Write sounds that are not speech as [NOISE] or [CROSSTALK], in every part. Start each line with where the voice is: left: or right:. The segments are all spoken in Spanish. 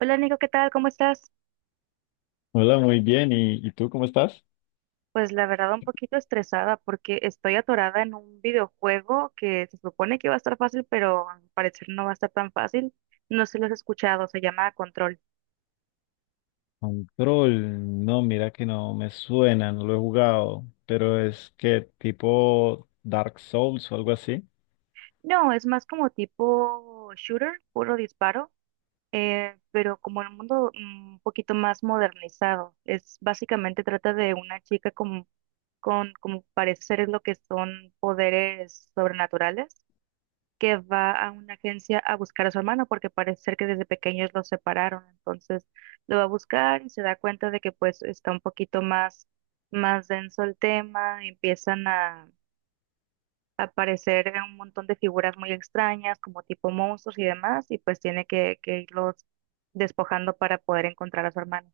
right: Hola Nico, ¿qué tal? ¿Cómo estás?
left: Hola, muy bien. ¿Y tú cómo estás?
right: Pues la verdad un poquito estresada porque estoy atorada en un videojuego que se supone que va a estar fácil, pero al parecer no va a estar tan fácil. No sé si lo has escuchado, se llama Control.
left: Control, no, mira que no me suena, no lo he jugado, pero es que tipo Dark Souls o algo así.
right: No, es más como tipo shooter, puro disparo, pero como en un mundo un poquito más modernizado. Es básicamente trata de una chica con, como parece ser es lo que son poderes sobrenaturales que va a una agencia a buscar a su hermano porque parece ser que desde pequeños los separaron. Entonces lo va a buscar y se da cuenta de que pues está un poquito más denso el tema, empiezan a aparecer un montón de figuras muy extrañas como tipo monstruos y demás y pues tiene que irlos despojando para poder encontrar a su hermano.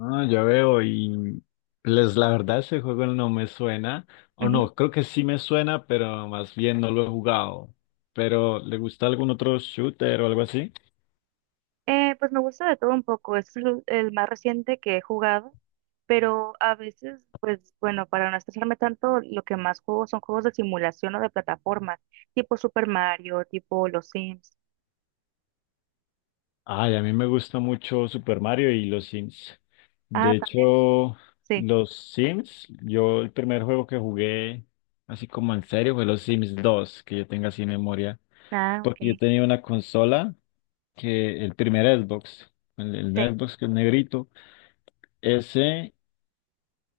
left: Ah, ya veo, y les la verdad ese juego no me suena, o no, creo que sí me suena, pero más bien no lo he jugado. Pero, ¿le gusta algún otro shooter o algo así?
right: Pues me gusta de todo un poco. Este es el más reciente que he jugado, pero a veces, pues bueno, para no estresarme tanto, lo que más juego son juegos de simulación o de plataformas, tipo Super Mario, tipo Los Sims.
left: Ay, a mí me gusta mucho Super Mario y los Sims.
right: Ah,
left: De
right: también,
left: hecho,
right: sí.
left: los Sims, yo el primer juego que jugué así como en serio fue los Sims 2, que yo tenga así memoria,
right: Ah,
left: porque yo
right: ok.
left: tenía una consola que el primer Xbox, el
right: Sí,
left: Xbox que es negrito, ese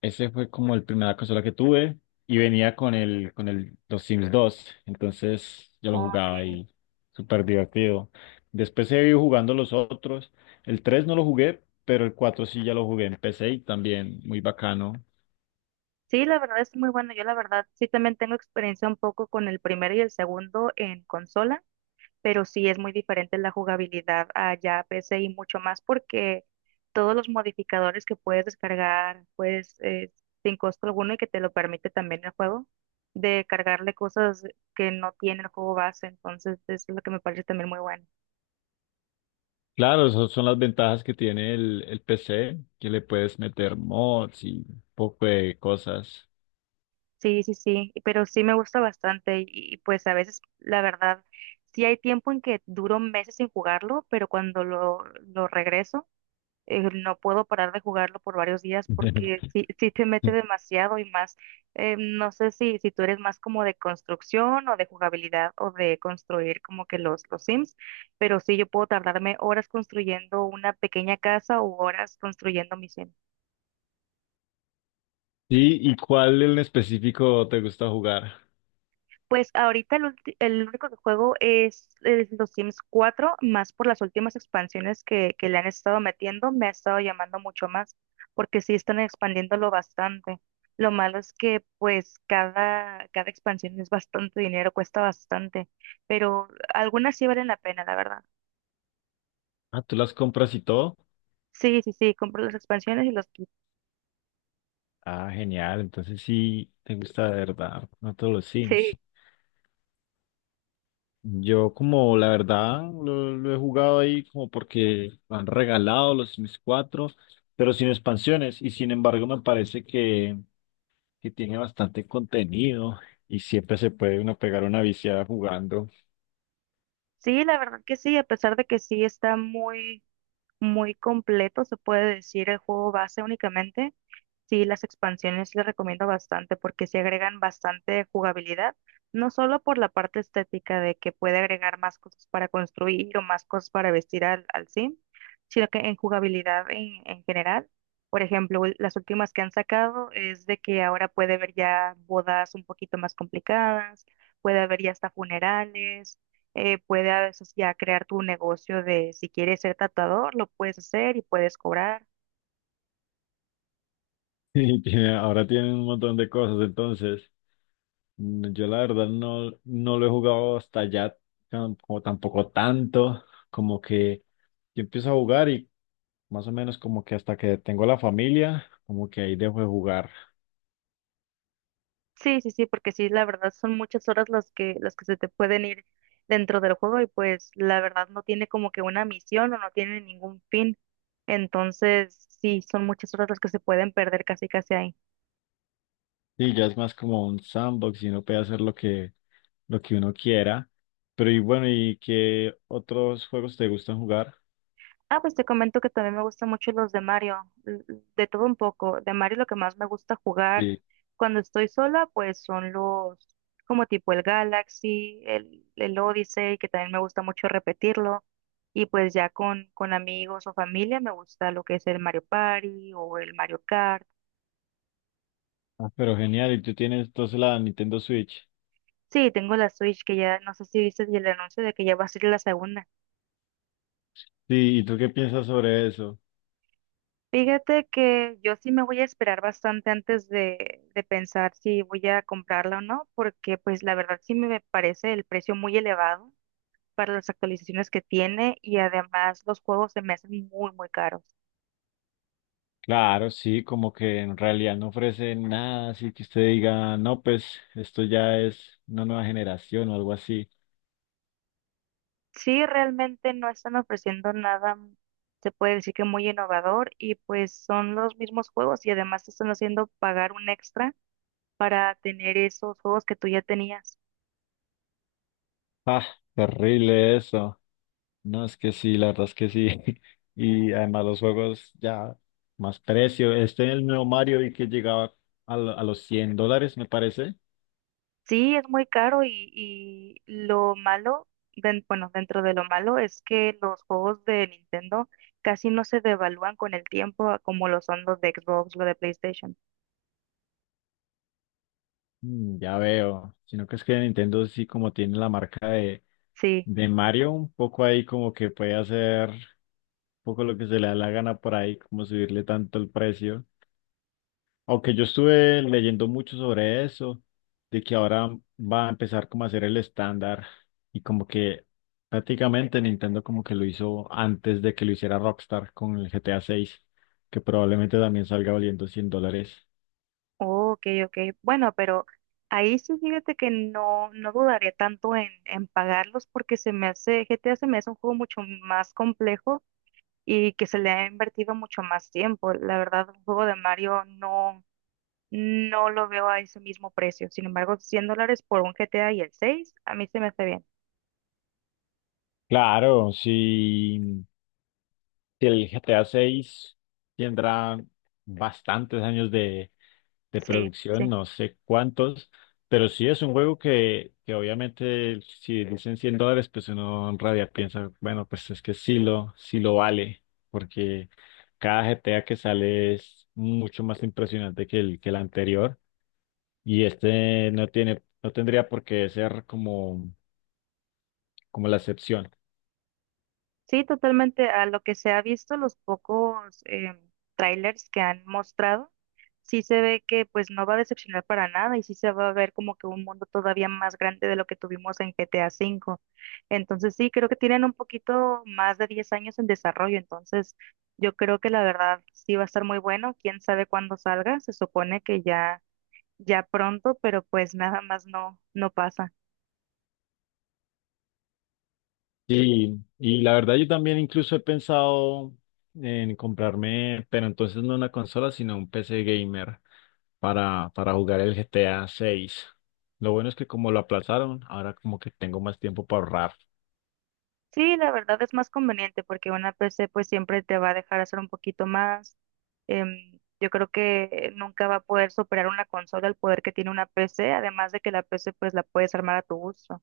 left: ese fue como el primera consola que tuve y venía con el los Sims 2, entonces yo lo jugaba
right: ok.
left: y súper divertido. Después he ido jugando los otros. El 3 no lo jugué, pero el 4 sí ya lo jugué en PC y también muy bacano.
right: Sí, la verdad es muy bueno. Yo la verdad sí también tengo experiencia un poco con el primero y el segundo en consola. Pero sí es muy diferente la jugabilidad allá a PC y mucho más porque todos los modificadores que puedes descargar, pues sin costo alguno y que te lo permite también el juego, de cargarle cosas que no tiene el juego base, entonces es lo que me parece también muy bueno.
left: Claro, esas son las ventajas que tiene el PC, que le puedes meter mods y un poco de cosas.
right: Sí, sí, sí, pero sí me gusta bastante y, pues a veces, la verdad, sí hay tiempo en que duro meses sin jugarlo, pero cuando lo regreso, no puedo parar de jugarlo por varios días porque
left: [LAUGHS]
right: sí, sí te mete demasiado y más, no sé si tú eres más como de construcción o de jugabilidad o de construir como que los Sims, pero sí yo puedo tardarme horas construyendo una pequeña casa o horas construyendo mis Sims.
left: Sí, ¿y cuál en específico te gusta jugar?
right: Pues ahorita el único que juego es, los Sims 4 más por las últimas expansiones que le han estado metiendo, me ha estado llamando mucho más, porque sí están expandiéndolo bastante. Lo malo es que pues cada expansión es bastante dinero, cuesta bastante, pero algunas sí valen la pena, la verdad.
left: Ah, ¿tú las compras y todo?
right: Sí, sí, sí, compro las expansiones y los kits.
left: Ah, genial. Entonces sí te gusta de verdad, no todos los Sims.
right: Sí,
left: Yo como la verdad lo he jugado ahí como porque me han regalado los Sims 4, pero sin expansiones. Y sin embargo me parece que tiene bastante contenido y siempre se puede uno pegar una viciada jugando.
right: sí, la verdad que sí, a pesar de que sí está muy, muy completo, se puede decir el juego base únicamente. Sí, las expansiones les recomiendo bastante porque se agregan bastante jugabilidad, no solo por la parte estética de que puede agregar más cosas para construir o más cosas para vestir al sim, sino que en jugabilidad en general. Por ejemplo, las últimas que han sacado es de que ahora puede haber ya bodas un poquito más complicadas, puede haber ya hasta funerales, puede a veces ya crear tu negocio de si quieres ser tatuador, lo puedes hacer y puedes cobrar.
left: [LAUGHS] Y ahora tienen un montón de cosas. Entonces yo la verdad no, no lo he jugado hasta ya como tampoco tanto, como que yo empiezo a jugar y más o menos como que hasta que tengo la familia, como que ahí dejo de jugar.
right: Sí, sí, sí, porque sí, la verdad son muchas horas las que se te pueden ir dentro del juego y pues la verdad no tiene como que una misión o no tiene ningún fin. Entonces, sí, son muchas horas las que se pueden perder casi casi ahí.
left: Sí, ya es más como un sandbox y uno puede hacer lo que uno quiera. Pero y bueno, ¿y qué otros juegos te gustan jugar?
right: Ah, pues te comento que también me gustan mucho los de Mario, de todo un poco. De Mario lo que más me gusta jugar
left: Sí.
right: cuando estoy sola, pues son los como tipo el Galaxy, el Odyssey, que también me gusta mucho repetirlo. Y pues ya con amigos o familia me gusta lo que es el Mario Party o el Mario Kart.
left: Ah, pero genial, y tú tienes entonces la Nintendo Switch.
right: Sí, tengo la Switch que ya, no sé si viste el anuncio de que ya va a ser la segunda.
left: Sí, ¿y tú qué piensas sobre eso?
right: Fíjate que yo sí me voy a esperar bastante antes de pensar si voy a comprarla o no, porque pues la verdad sí me parece el precio muy elevado para las actualizaciones que tiene y además los juegos se me hacen muy, muy caros.
left: Claro, sí, como que en realidad no ofrece nada, así que usted diga, no, pues esto ya es una nueva generación o algo así.
right: Sí, realmente no están ofreciendo nada, se puede decir que muy innovador y pues son los mismos juegos y además te están haciendo pagar un extra para tener esos juegos que tú ya tenías.
left: Ah, terrible eso. No, es que sí, la verdad es que sí. [LAUGHS] Y además los juegos ya más precio. Este el nuevo Mario vi que llegaba a, a los $100, me parece.
right: Sí, es muy caro y lo malo, bueno, dentro de lo malo es que los juegos de Nintendo casi no se devalúan con el tiempo a como lo son los de Xbox, los de PlayStation.
left: Mm, ya veo. Sino que es que Nintendo sí como tiene la marca
right: Sí,
left: de Mario, un poco ahí como que puede hacer un poco lo que se le da la gana por ahí, como subirle tanto el precio. Aunque yo estuve leyendo mucho sobre eso, de que ahora va a empezar como a ser el estándar y como que prácticamente Nintendo como que lo hizo antes de que lo hiciera Rockstar con el GTA 6, que probablemente también salga valiendo $100.
right: oh, ok, ok. Bueno, pero ahí sí fíjate que no, no dudaría tanto en pagarlos porque se me hace, GTA se me hace un juego mucho más complejo y que se le ha invertido mucho más tiempo. La verdad, un juego de Mario no. No lo veo a ese mismo precio. Sin embargo, $100 por un GTA y el 6, a mí se me hace bien.
left: Claro, si, si el GTA 6 tendrá bastantes años de
right: Sí,
left: producción,
right: sí.
left: no sé cuántos, pero sí es un juego que obviamente si dicen $100, pues uno en rabia piensa, bueno, pues es que sí lo vale, porque cada GTA que sale es mucho más impresionante que el anterior y este no tiene, no tendría por qué ser como, como la excepción.
right: Sí, totalmente. A lo que se ha visto, los pocos trailers que han mostrado, sí se ve que pues no va a decepcionar para nada y sí se va a ver como que un mundo todavía más grande de lo que tuvimos en GTA V. Entonces sí, creo que tienen un poquito más de 10 años en desarrollo. Entonces yo creo que la verdad sí va a estar muy bueno. Quién sabe cuándo salga. Se supone que ya pronto, pero pues nada más no, no pasa.
left: Y la verdad yo también incluso he pensado en comprarme, pero entonces no una consola, sino un PC gamer para jugar el GTA 6. Lo bueno es que como lo aplazaron, ahora como que tengo más tiempo para ahorrar.
right: Sí, la verdad es más conveniente porque una PC pues siempre te va a dejar hacer un poquito más. Em, yo creo que nunca va a poder superar una consola el poder que tiene una PC, además de que la PC pues la puedes armar a tu gusto.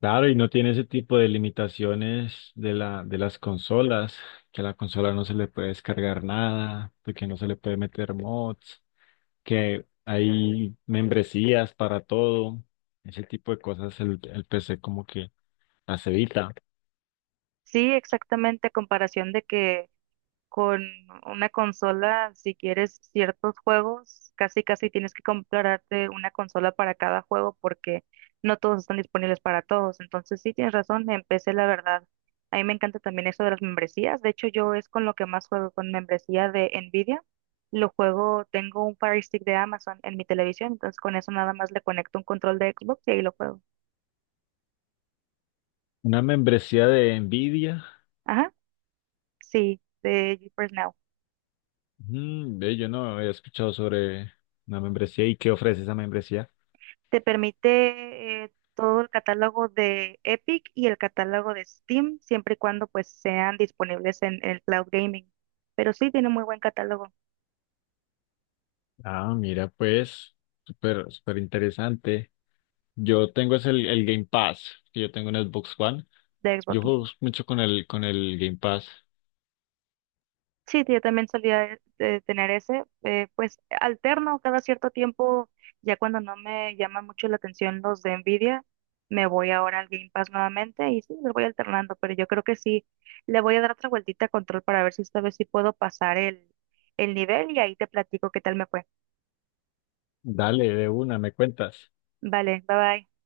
left: Claro, y no tiene ese tipo de limitaciones de la, de las consolas, que a la consola no se le puede descargar nada, de que no se le puede meter mods, que hay membresías para todo, ese tipo de cosas el PC como que las evita.
right: Sí, exactamente, a comparación de que con una consola, si quieres ciertos juegos, casi casi tienes que comprarte una consola para cada juego porque no todos están disponibles para todos. Entonces sí tienes razón, empecé la verdad. A mí me encanta también eso de las membresías. De hecho, yo es con lo que más juego, con membresía de Nvidia. Lo juego, tengo un Fire Stick de Amazon en mi televisión, entonces con eso nada más le conecto un control de Xbox y ahí lo juego.
left: Una membresía de Nvidia.
right: Ajá, sí, de GeForce Now.
left: Mm, ve, yo no había escuchado sobre una membresía y qué ofrece esa membresía.
right: Te permite todo el catálogo de Epic y el catálogo de Steam, siempre y cuando pues sean disponibles en el cloud gaming. Pero sí tiene muy buen catálogo
left: Ah, mira, pues, súper, súper interesante. Yo tengo es el Game Pass, que yo tengo en Xbox One.
right: de Xbox.
left: Yo juego mucho con con el Game Pass.
right: Sí, yo también solía tener ese, pues alterno cada cierto tiempo, ya cuando no me llama mucho la atención los de Nvidia, me voy ahora al Game Pass nuevamente y sí, lo voy alternando, pero yo creo que sí, le voy a dar otra vueltita a control para ver si esta vez sí puedo pasar el nivel y ahí te platico qué tal me fue.
left: Dale, de una, me cuentas.
right: Vale, bye bye.